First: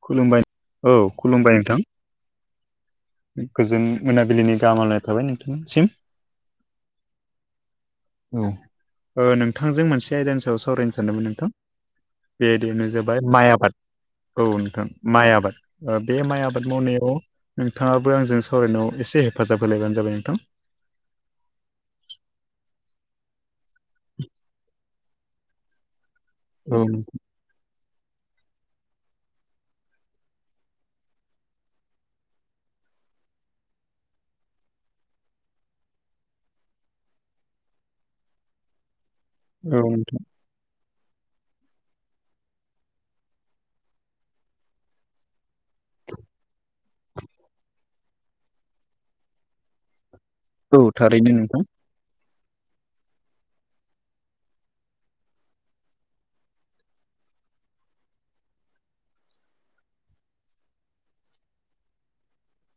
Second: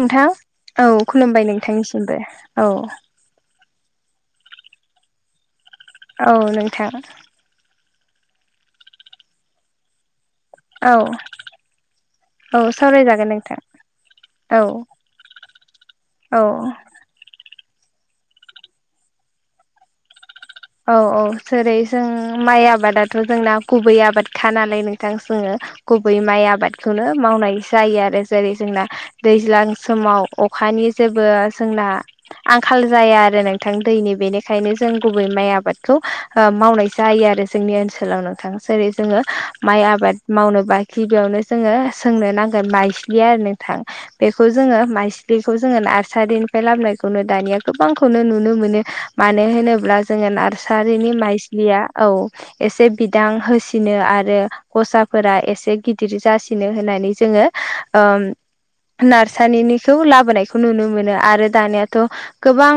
नोंथां औ खुलुमबाय नोंथांनिसिमबो औ गोजोन मोनाबिलिनि गाहामालनाय थाबाय नोंथांनिसिम। औ नोंथां। औ ओ नोंथांजों मोनसे आयदानि सायाव औ सावरायनो सानदोंमोन नोंथां औ बेयदिनो जाबाय सावरायजागोन माइ नोंथां आबाद औ नोंथां माइ आबाद ओ बे माइ औ आबाद मावनायाव नोंथांङाबो आंजों सावरायनायाव एसे हेफाजाब होलायबानो जाबाय नोंथां। औ औ जेरै जों माइ आबादाथ' जोंना गुबै आबादखा नालाय नों थां जोंङो गुबै माइ औ आबादखौनो मावनाय जायो आरो जेरै जोंना दैज्लां समाव अखानि जेबो जोंना आंखाल जाया आरो नोंथां दैनि बेनिखायनो जों गुबु बै माइ आबादखौ ओ मावनाय जायो आरो जोंनि ओनसोलाव नोंथां जेरै जोंङो नोंथां माइ औ आबाद नोंथां मावनोबा खिबियावनो जोंङो सोंनो नांगोन माइस्लि आरो नोंथां। बेखौ जोंङो माइस्लिखौ जोंङो नार्सारिनिफ्राय लाबोनायखौनो दानिया गोबांखौनो नुनो मोनो। मानो होनोब्ला जोंङो औ नार्सारिनि थारैनो नोंथां माइस्लिया औ एसे बिदां होसिनो आरो गसाफोरा एसे गिदिर जासिनो होननानै जोंङो ओम नार्सानिनिखौ लाबोनायखौ नुनो मोनो आरो दानियाथ' गोबां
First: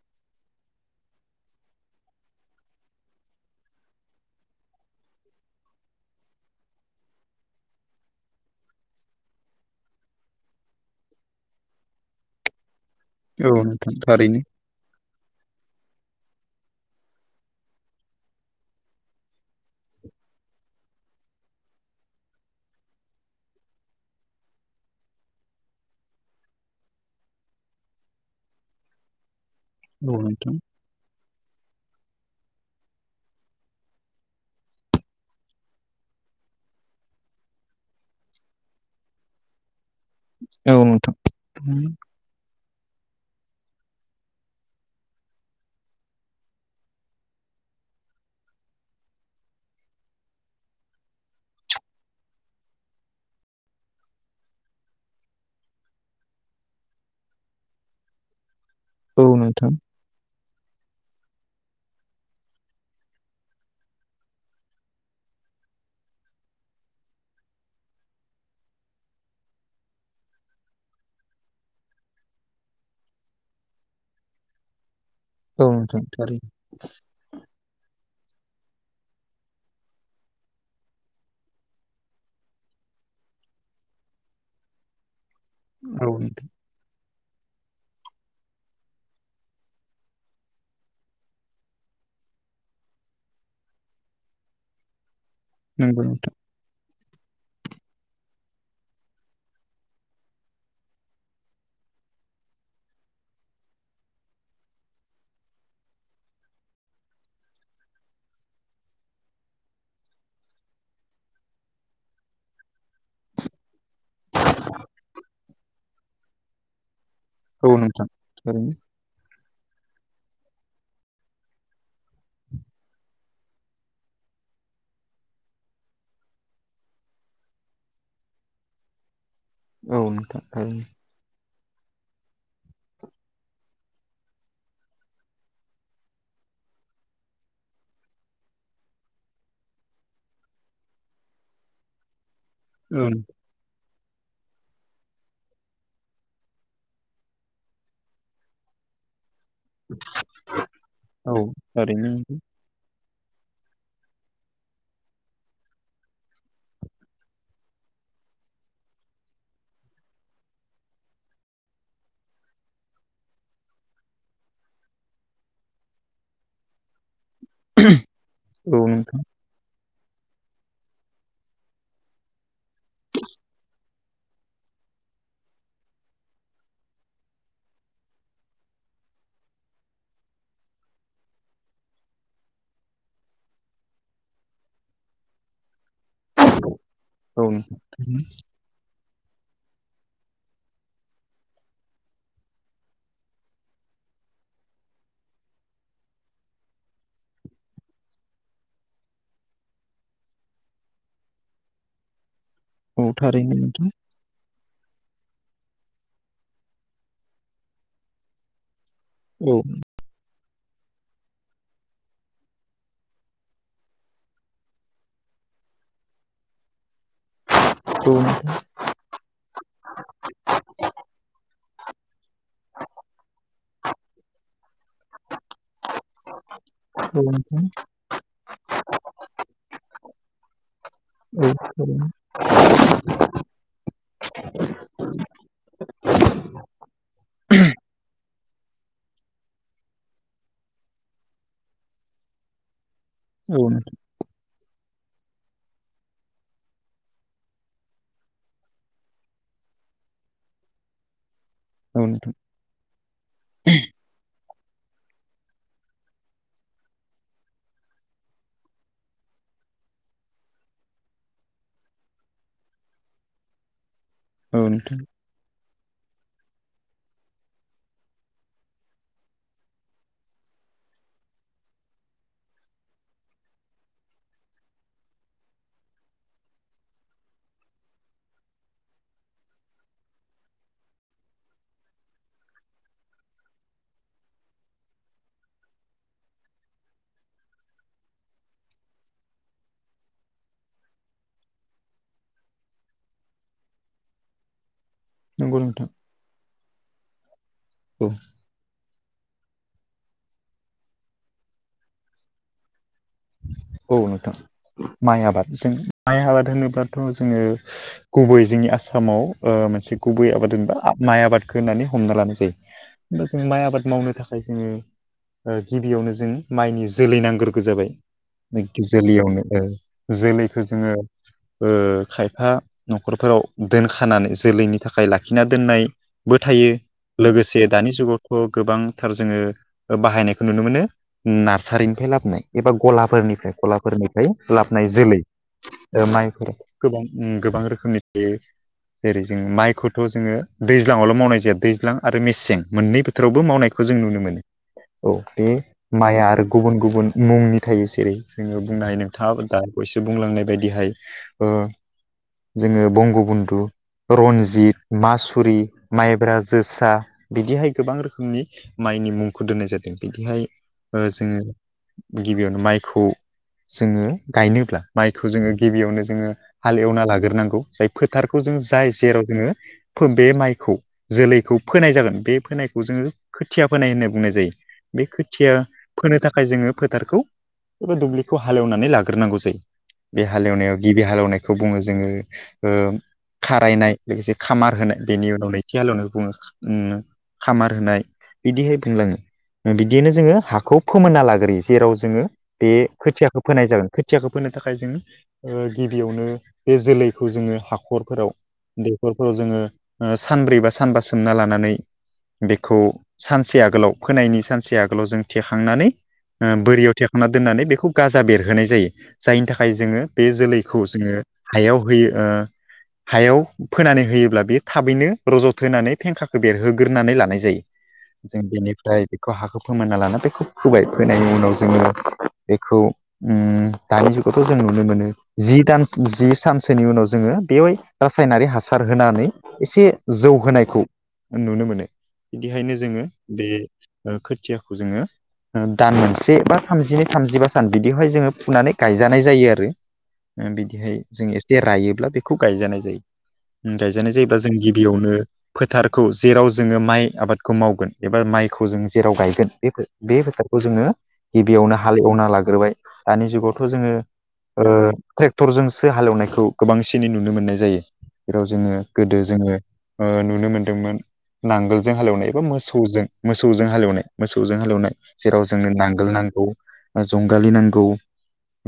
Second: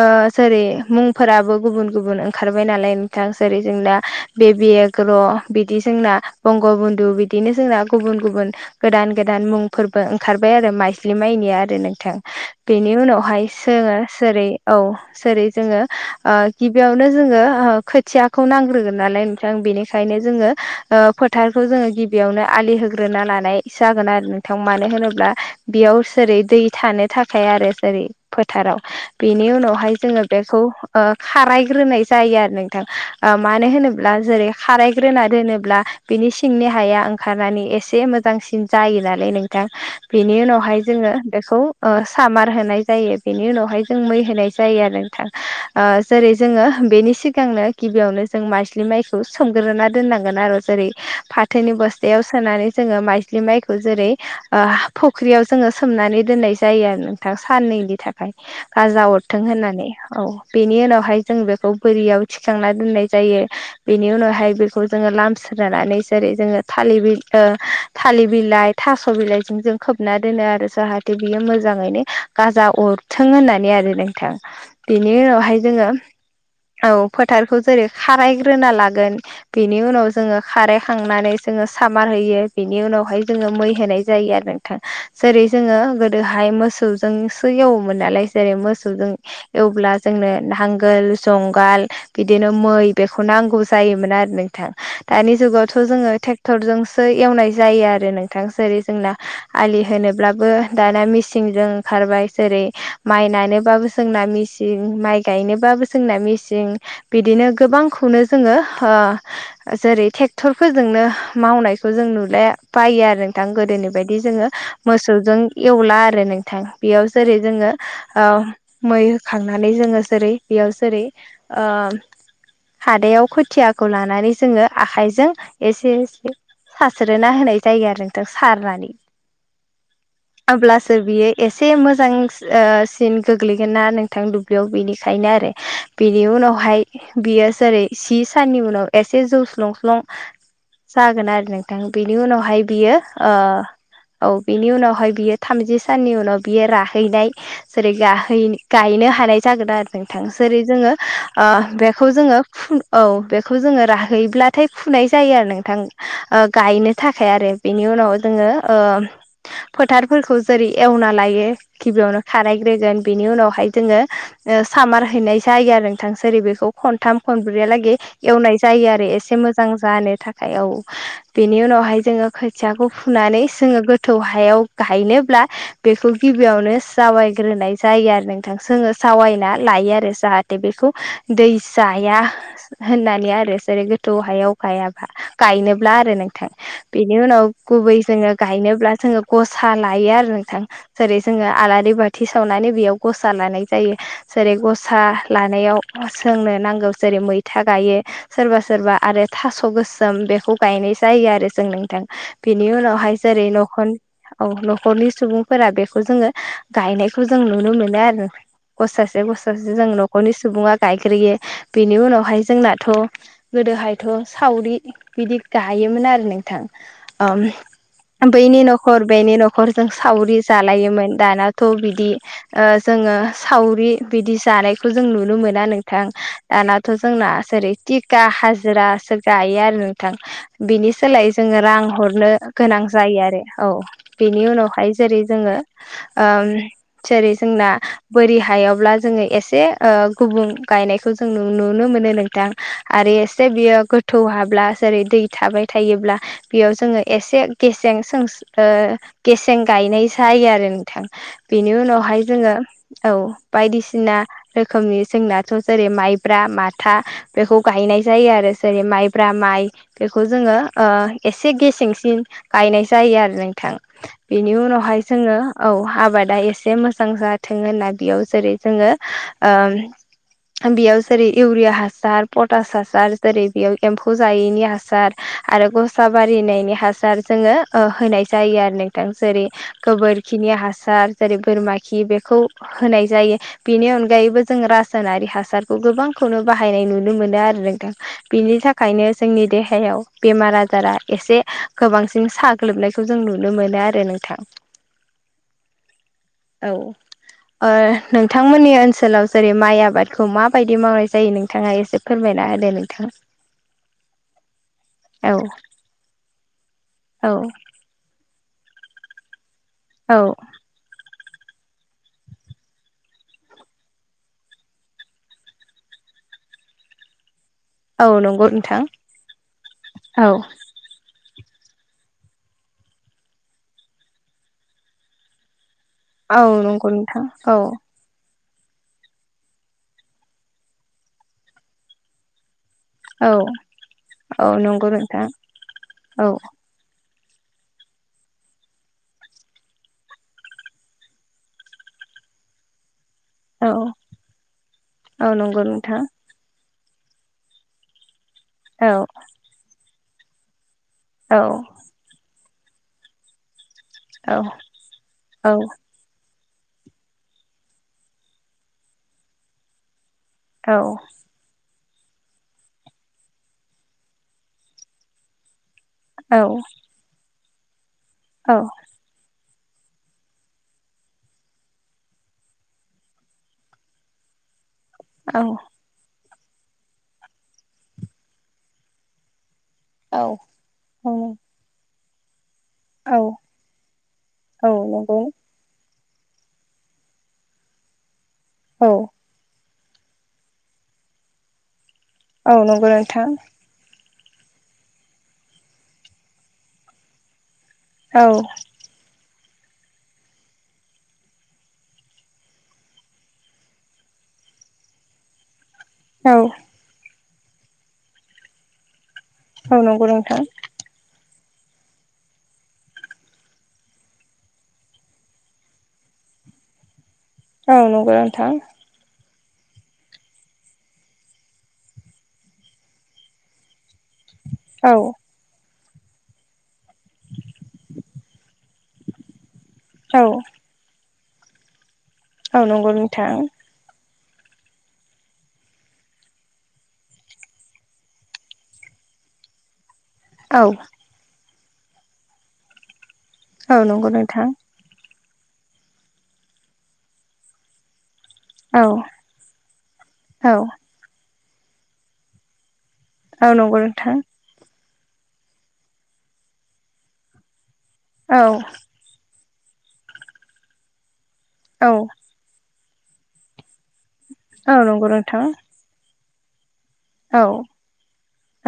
ओ जरै मुंफोराबो गुबुन गुबुन ओंखारबाय नालाय नोंथां जेरै जोंना बेबि ग्र' बिदि जोंना बंग बन्धु बिदिनो जोंना गुबुन गुबुन गोदान गोदान मुंफोरबो ओंखारबाय आरो माइज्लि माइनिया आरो नोंथां बेनि उनाव हाय औ नोंथां सोङो थारैनो जेरै औ जेरै जोंङो ओ गिबियावनो जोंङो ओ खोथियाखौ नांग्रोगोन नालाय नोंथां बेनिखायनो जोंङो ओ फोथारखौ जोंङो गिबियावनो आलि होग्रोना लानाय जागोन आरो नोंथां मानो होनोब्ला बेयाव सोरै दै थानो थाखाय आरो जेरै फोथाराव बिनि उनाव बाहाय औ जोंङो नोंथां बेखौ ओ खारायग्रोनाय जायो आरो नोंथां ओ मानो होनोब्ला जेरै खारायग्रोना दोनोब्ला बिनि सिंनि हाया ओंखारनानै एसे मोजांसिन जायो नालाय नोंथां। बेनि औ उनावहाय नोंथां औ जोंङो नोंथां बेखौ ओस सामार होनाय जायो बेनि उनावहाय जों मै होनाय जायो आरो नोंथां। ओ जेरै जोंङो बेनि सिगांनो गिबियावनो जों माज्लि माइखौ सोमग्रोना दोननांगोन आरो जेरै फाथोनि बस्थायाव सोनानै जोंङो माइज्लि माइखौ जेरै ओ फुब ख्रियाव जोंङो सोमनानै दोननाय जायो आरो नोंथां साननैनि थाख फाय गाजा अरथों होननानै औ बेनि उनावहाय जों बेखौ बोरियाव थिखांना दोननाय जायो। बेनि उनावहाय बेखौ जोंङो लाम सोनानै जेरै जोंङो थालिर बि ओ थालिर बिलाइ थास' बिलाइजों जों खोबना दोनो आरो जाहाथे बियो मोजांङैनो गाजा अरथों होननानै आरो नोंथां। बेनि उनावहाय औ जोङो नोंथां थारैनो औ फोथारखौ जेरै खारायग्रोना लागोन। बेनि उनाव जोङो खारै खांनानै जोङो सामार होयो बेनि उनावहाय जोङो मै होनाय जायो आरो। [unintelligible] जेरै जोङो औ नोंथां गोदोहाय मोसौजोंसो एवोमोन नालाय जेरै मोसौजों एवब्ला जोंनो नांगोल जंगाल बिदिनो मै बेखौ नांगौ जायोमोन आरो नोंथां दानि जुगावथ' नंगौ जोङो नोंथां टेक टरजोंसो एवनाय जायो आरो नोंथां जेरै जोंना आलि होनोब्लाबो दाना मेसिंजों खारबाय जेरै माइ नायनोबाबो जोंना मिस [unintelligible] माइ गायनोबाबो जोंना मेसिं बिदिनो गोबांखौनो जोङो ओ ओ जेरै थेक्टरफोरजोंनो मावनायखौ जों नुले बायो आरो नोंथां गोदोनि बायदि जोङो मोसौजों एवला आरो नोंथां बेयाव जेरै जोङो औ नोंथां औ थारैनो मै खांनानै जोङो जेरै बेयाव जेरै हादायाव खोथियाखौ लानानै जोङो आखाइजों एसे एसे सास्रोना होनाय जायो आरो नोंथां सारनानै। औ नोंथां अब्लासो थारैनो बियो एसे मोजांस ओ सिन गोग्लैगोन ना नों थां दुब्लियाव बेनिखायनो आरो बेनि उनावहाय बियो जेरै जि साननि उनाव एसे जौ स्लं स्लं जागोन आरो नोंथां बेनि उनावहाय बियो ओं ओ औ बिनि उनावहाय बियो थामजि साननि उनाव बियो राहैनाय जेरै गाहै गायनो हानाय जागोन आरो नोंथां जेरै जोङो औ ओ बेखौ जोङो ओरैनो फु औ बेखौ जोङो राहैब्लाथाय फुनाय जायो आरो नोंथां ओ गायनो थाखाय आरो बेनि उनाव जोङो ओम फोथारफोरखौ जेरै एवना लायो गिबियावनो खारायग्रोगोन बिनि उनाव हाय जोङो ओ सामार हैनाय जायो आरो नोंथां जेरै बेखौ खन्थाम खनब्रैयालागै एवनाय औ जायो आरो नोंथां एसे मोजां जानो थाखाय औ बेनि उनावहाय जोङो खोथियाखौ फुनानै जोङो गोथौ हायाव गायनोब्ला बेखौ गिबियावनो जावायग्रोनाय जायो आरो नों थां जोङो जावायना लायो आरो जाहाथे बेखौ दै जाया होननानै आरो जेरै गोथौ हायाव गायाबा गायनोब्ला आरो नोंथां। बिनि औ उनाव गुबै नोंथां जोङो गायनोब्ला जोङो गसा लायो आरो नोंथां जेरै जोङो आलारि बाथि सावनानै बेयाव गसा लानाय जायो जेरै गसा लानायाव जोंनो नांगौ जेरै मैथा गायो। सोरबा सोरबा आरो थास' गोसोम बेखौ गायनाय जायो आरो जों नोंथां। बेनि औ उनावहाय जेरै थारैनो नोंथां न'खन औ न'खरनि सुबुंफोरा बेखौ जोङो गायनायखौ जों नुनो मोनो आरो नोंथां गसास बे [unintelligible] औ जों न'खरनि सुबुङा गायग्रोयो बेनि उनावहाय जोंनाथ' गोदोहायथ' सावरि बिदि गायोमोन आरो नोंथां ओम औ बैनि न'खर बेनि न'खर जों सावरि जालायोमोन दानाथ' बिदि ओ जोङो सावरि बिदि जानायखौ जों नुनो मोना नोंथां दानाथ' नोंथां औ जोंना नोंथां जेरै टिका हाजिरासो गायो आरो नोंथां। बिनि सोलाय औ जोङो रां थारैनो हरनो गोनां जायो आरो औ बेनि उनावहाय जेरै जोङोे ओम जेरै जोंना बोरि हायावब्ला जोङो एसे ओ गुबुं गायनायखौ जों नु-नुनो मोनो नोंथां। आरो एसे औ बियो नोंथां गोथौ हाब्ला जेरै दै थाबाय थायोब्ला बेयाव जोङो एसे गेसें सोंस ओ गेसें गायनाय जायो आरो नोंथां बेनि औ उनावहाय नोंथां जोङो औ बायदिसि सिना रोखोमनि जोंनाथ' जेरै माइब्रा माथा बेखौ गायनाय जायो आरो जेरै माइब्रा माइ बेखौ जोङो ओ एसे गेसेंसिन गायनाय जायो आरो नोंथां। बेनि औ नोंथां उनावहाय जोङो औ आबादा एसे मोज जां जाथों होनना बेयाव जेरै जोङो ओ बेयाव जेरै इउरिया हासार पटास हासार जेरै बेयाव एम्फौ जायैनि हासार। आरो गसा बारिनायनि हासार जोङो ओ होनाय जायो आरो नोंथां जेरै गोबोरखिनि हासार जेरै बोरमा खि बेखौ होनाय जायो। बेनि अनगायैबो जों रासायनारि हासारखौ गोबांखौनो बाहायनाय नुनो मोनो आरो नोंथां। बिनि थाखायनो जोंनि देहायाव बेमार आजारा एसे गोबांसिन सा ग्लोबनायखौ जों नुनो मोनो आरो नोंथां। नंगौ नोंथां। औ ओ नोंथां औ नोंथांमोननि ओनसोलाव जेरै माइ आबादखौ माबायदि मावनाय जायो नोंथाङा एसे फोरमायना होदो नोंथां। औ नोंथां माइ औ आबाद जों माइ आबाद होनोब्लाथ' औ जोङो गुबै जोंनि आसामाव ओ मोनसे औ गुबै आबाद होनबा माइ आबादखौ होननानै हमना लानाय जायो होनबा जों माइ आबाद मावनो थाखाय जोङो ओ गिबियावनो जों माइनि जोलै नांग्रोगौ जाबाय। औ नंगौ नोंथां [unintelligible] औ जोलैखौ जोङो ओ खायफा न'खरफोराव दोनखानानै जोलैनि थाखाय लाखिना दोननाय बो औ थायो नंगौ नोंथां लोगोसे औ दानि जुगाव ओ गोबांथार जोङो बाहायनायखौ नुनो मोनो नारसारिनिफ्राय लाबोनाय एबा गला फोरनिफ्राय खलाफोरनिफ्राय औ नंगौ लाबोनाय जोलै नोंथां औ माइफोर गोबां ओं गोबां रोखोमनि थायो। जेरै जों माइखौथ' जोङो दैज्लाङावल' मावनाय जाया दैज्लां आरो मेसें मोननै थोरावबो औ मावनायखौ जों नुनो मोनो औ बे नंगौ नोंथां माइआ आरो गुबुन गुबुन मुंनि थायो जेरै जोङो बुंनो औ हायो नोंथाङा दा बावयैसो बुंलांनाय बायदिहाय औ ओ जोङो बंगबन्धु औ रनजित मासुरि माइब्रा जोसा बिदिहाय गोबां रोखोमनि माइनि मुंखौ दोननाय जादों बिदिहाय ओ जोङो गिबियावनो माइखौ जोङो गायनोब्ला माइखौ जोङो गिबियावनो जोङो हाल एवना लाग्रोनांगौ जाय फोथारखौ जों औ जाय जेराव जोङो फो बे माइखौ जोलैखौ फोनाय जागोन बे फोनायखौ जोङो खोथिया फोनाय होनना बुंनाय जायो। बे खोथिया फोनो थाखाय जोङो फोथारखौ एबा दुब्लिखौ हालेवनानै लाग्रोनांगौ जायो। औ बे हालेवनायाव गिबि हालेवनायखौ बुङो जोङो ओ खारायनाय लोगोसे खामार होनाय नंगौ बेनि उनाव नै थि हालेवनाय बुङो ओं खामार होनाय औ बिदिहाय [unintelligible] बिदियैनो जोङो हाखौ फोमोनना लाग्रोयो जेराव जोङो औ बे नंगौ नोंथां खोथियाखौ फोनाय जागोन। खोथियाखौ फोनो थाखाय जों ओ गिबियावनो बे जोलैखौ जोङो औ हाखरफोराव दैखरफोराव जोङो ओ सानब्रै बा सानबा सोमना लानानै बेखौ सानसे आगोलाव फोनायनि सानसे आगोलाव जों थेखांनानै औ ओ बोरियाव थेखांना दोननानै बेखौ गाजा बेरहोनाय जायो जायनि थाखाय औ जोङो नंगौ बे नोंथां जोलै खौ जोङो हायाव होयो ओ हायाव फोनानै होयोब्ला बे थाबैनो रज' थोनानै फेंखाखौ बेरहोग्रोनानै लानाय औ नंगौ जों नोंथां बेनिफ्राय बेखौ हाखौ फोमोनना लाना बेखौ फोबाय फोनायनि उनाव जोङो बेखौ ओं दानि जुगावथ' जों नुनो औ मोनो जि दान जि सान नि उनाव जोङो बेवहाय रासायनारि हासार होनानै एसे औ जौहोनायखौ नुनो मोनो औ बिदिखायनो नंगौ जोङो नोंथां बे ओ खोथियाखौ जोङो दान मोनसे बा थामजिनै थामजिबा सान बिदियावहाय जोङो फुनानै गायजानाय जायो आरो ओ औ बिदिहाय जों एसे रायोब्ला बेखौ गायजानाय जायो नंगौ गायजानाय जायोब्ला नोंथां जों बेयावनो फोथारखौ जेराव जोङो माइ आबादखौ मावगोन एबा माइ खौ औ जों जेराव गायगोन बे बे औ फोथारखौ जोङो गिबियावनो हाल एवना लाग्रोबाय। दानि औ जुगावथ' नंगौ जोङो नोंथां ओ ट्रेक्टरजोंसो हालेवनायखौ गोबांसिनै नुनो मोननाय जायो औ जेराव जोंङो गोदो जोंङो नुनो मोनदोंमोन औ नांगोलजों हालेवनाय। मोसौजों मोसौजों हालेवनाय मोसौजों औ हालेवनाय नंगौ नोंथां जेराव जोंनो नांगोल नांगौ। औ जंगालि नांगौ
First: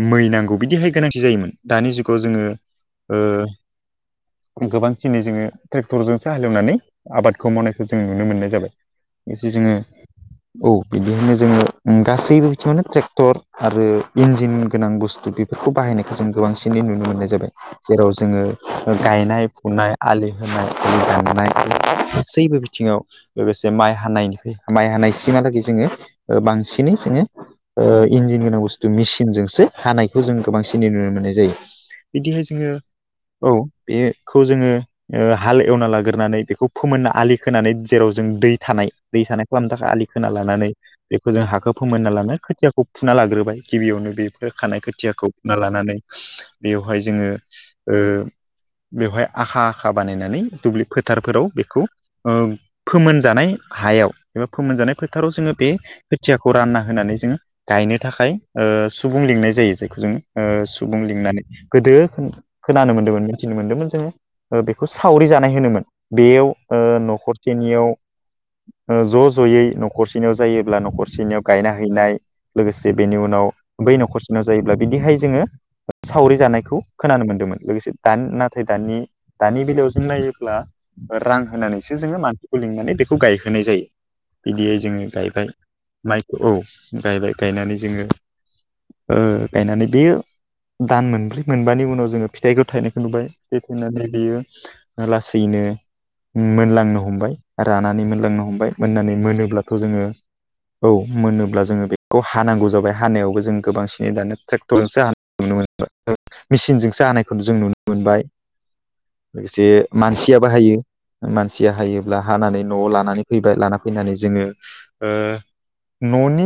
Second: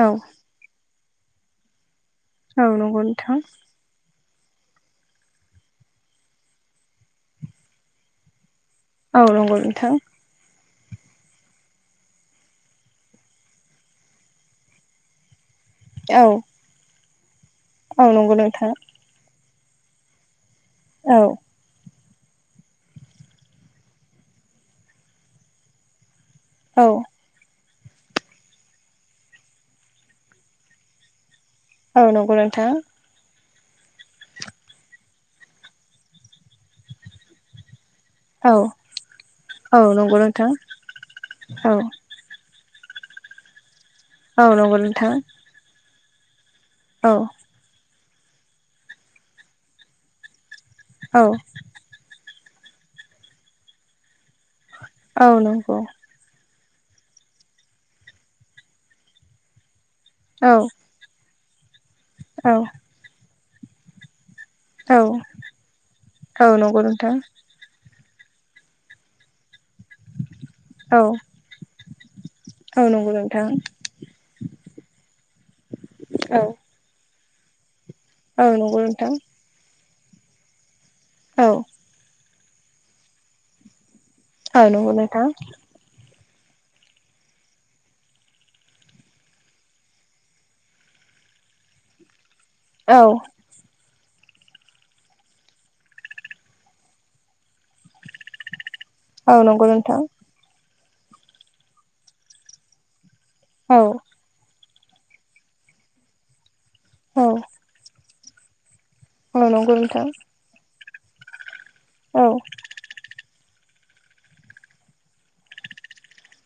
औ मै नांगौ बिदिहाय गोनांथि जायोमोन। दानि जुगाव जोंङो औ नंगौ नोंथां ओ गोबांखिनि जोंङो ट्रेक्टरजोंसो हालेवनानै आबादखौ मावनायखौ जों नुनो मोननाय जाबाय। औ एसे नंगौ जोंङो नोंथां औ बिदिहायनो जोंङो गासैबो बिथिङावनो ट्रेक्टर आरो इन्जिन गोनां बुस्थु बेफोरखौ बाहायनायखौ औ जों गोबांसिन बिदि नुनो मोननाय जाबाय। औ जेराव नंगौ जोंङो नोंथां गायनाय फुनाय आलि खोनाय आलि औ दाननाय [unintelligible] गासैबो बिथिङाव लोगोसे माइ हानायनिफ्राय माइ हानाय सिमहालागै जोंङो ओ बांसिन औ नै जोंङो ओ इन्जिन गोनां बुस्थु मेसिनजोंसो हानायखौ जों गोबांसिन नुनो मोन्नाय जायो। औ नंगौ बिदिहाय जोंङो नोंथां औ बेखौ जोंङो ओ हाल एवना लाग्रोनानै बेखौ फोमोनना आलि खोनानै जेराव जों दै औ थानाय दै थानाय खालामनो थाखाय औ आलि नंगौ खोना नोंथां लानानै बेखौ जों औ हाखौ खोना लानानै खोथियाखौ फुना लाग्रोबाय गिबियावनो बेफोर औ नंगौ खानाय नोंथां खोथियाखौ फुना लानानै बेवहाय औ जोंङो ओ बेवहाय आखा आखा बानायनानै दुब्लि औ फोथारफोराव बेखौ ओ फोमोनजानाय हायाव एबा फोमोनजानाय औ फोथाराव जोंङो बे नंगौ खोथिया खौ रानना होनानै जोंङो गायनो थाखाय ओ सुबुं लिंनाय जायो जायखौ जों औ ओ सुबुं लिंनानै गोदो औ। खोनानो मोनदोंमोन मिथिनो मोनदोंमोन जोंङो ओ बेखौ सावरि जानाय होनोमोन बेयाव औ ओ नंगौ नोंथां नखर सेनियाव ज' ज'यै न'खरसेनियाव जायोब्लानो औ नखरसेनियाव गायना हैनाय औ लोगोसे नंगौ बेनि नोंथां उनाव बै न'खरसेनियाव जायोब्ला बिदिहाय जोंङो सावरि औ जानायखौ खोनानो मोन्दोंमोन लोगोसे दानि औ नाथाय नंगौ दानि नोंथां दानि बेलायाव जों नायोब्ला रां औ होनानैसो जोंङो मानसिखौ लिंनानै बेखौ गायहोनाय जायो औ बिदियै नंगौ जोंङो गायबाय। माइखौ औ गायबाय गायनानै जोंङो ओ गायनानै बेयो दान मोनब्रै मोनबानि उनाव जोंङो फिथाइखौ थाइनायखौ नोंथां नुबाय। दै थेनानै बेयो लासैनो मोनलांनो हमबाय रानानै मोनलांनो हमबाय औ मोननानै औ नंगौ मोनोब्लाथ' नोंथां जोंङो औ मोनोब्ला जोंङो बेखौ हानांगौ जाबाय हानायावबो जों औ गोबांसिन दानोे [unintelligible] मेसिनजोंसो औ हानायखौ जों नुनो मोनबाय। औ लोगोसे नंगौ नोंथां मानसियाबो हायो मानसिया हायोब्ला औ हानानै न'आव लानानै फैबाय लाना फैनानै जोंङो ओ न'नि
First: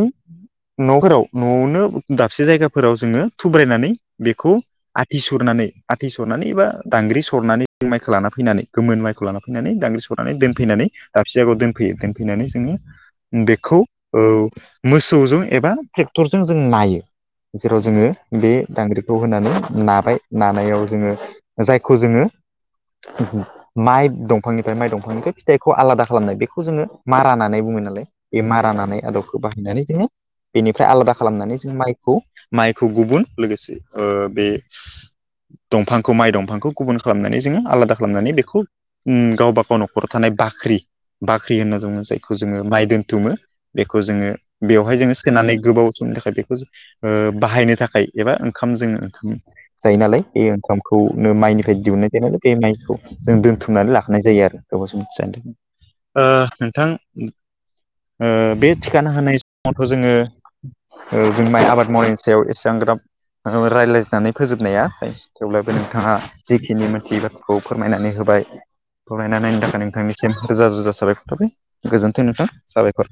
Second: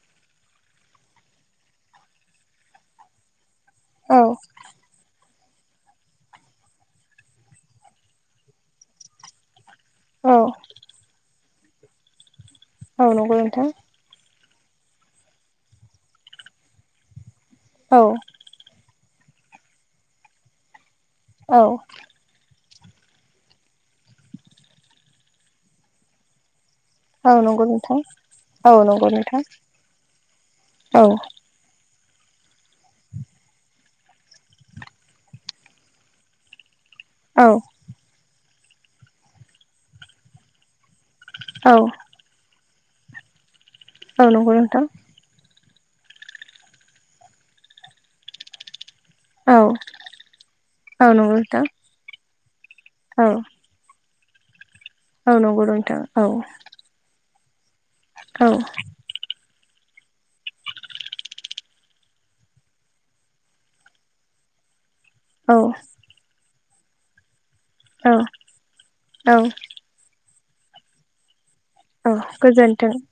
न'फोराव न'आवनो दाबसे जायगाफोराव जोंङो थुब्रायनानै औ बेखौ आथिस सुरनानै आथि सरनानै एबा दांग्रि सरनानै माइखौ लाना फैनानै गोमोन माइखौ लाना फैनानै दांग्रि सरनानै औ दोनफैनानै दाबसे जायगायाव दोनफैयो दोनफैनानै जोंङो औ नंगौ नोंथां बेखौ औ मोसौजों एबा ट्रेक्टरजों जों नायो जेराव औ जोंङो बे दांग्रिखौ होनानै नाबाय नानायाव जोंङो औ जायखौ जोंङो माइ दंफांनिफ्राय माइ दंफांनिफ्राय फिथाइखौ आलादा खालामनाय बेखौ जोंङो औ मारा नंगौ नानाय बुङो नोंथां नालाय बे मारा औ नानाय नंगौ आदबखौ नोंथां बाहायनानै जोंङो बेनिफ्राय औ आलादा खालामनानै जों माइखौ माइखौ गुबुन लोगोसे ओ बे दंफांखौ माइ दंफांखौ गुबुन खालामनानै औ जोंङो आलादा खालामनानै बेखौ उम गावबागाव न'खराव थानाय बाख्रि बाख्रि औ होनना जोंङो जायखौ जोंङो माइ दोनथुमो बेखौ जोंङो औ नंगौ नोंथां बेवहाय जोंङो सोनानै गोबाव समनि थाखाय बेखौ ओ बाहायनो थाखाय एबा ओंखाम जोंङो ओं औ जायो नालाय बे औ ओंखामखौनो नंगौ नोंथां माइनिफ्राय दिहुननाय जायो नालाय बे माइखौ औ जों दोनथुम बुथुनानै लाखानाय जायो आरो गोबाव सम औ थिनानै नंगौ नोंथां दोननो औ ओ नोंथां ओ औ बे थिखाना होनाय समावथ' जोङो ओ जों माइ आबाद मावनायनि सायाव एसांग्राब रायज्लायनानै फोजोबनाया जायो। औ थेवब्लाबो नोंथाङा जिखिनि मोनथियि बाथ्राखौ फोरमायनानै औ होबाय फोरमायनानै होनायनि औ थाखाय नोंथांनिसिम रोजा रोजा साबायखर थाबाय गोजोन्थों नोंथां गोजोन्थों साबायखर।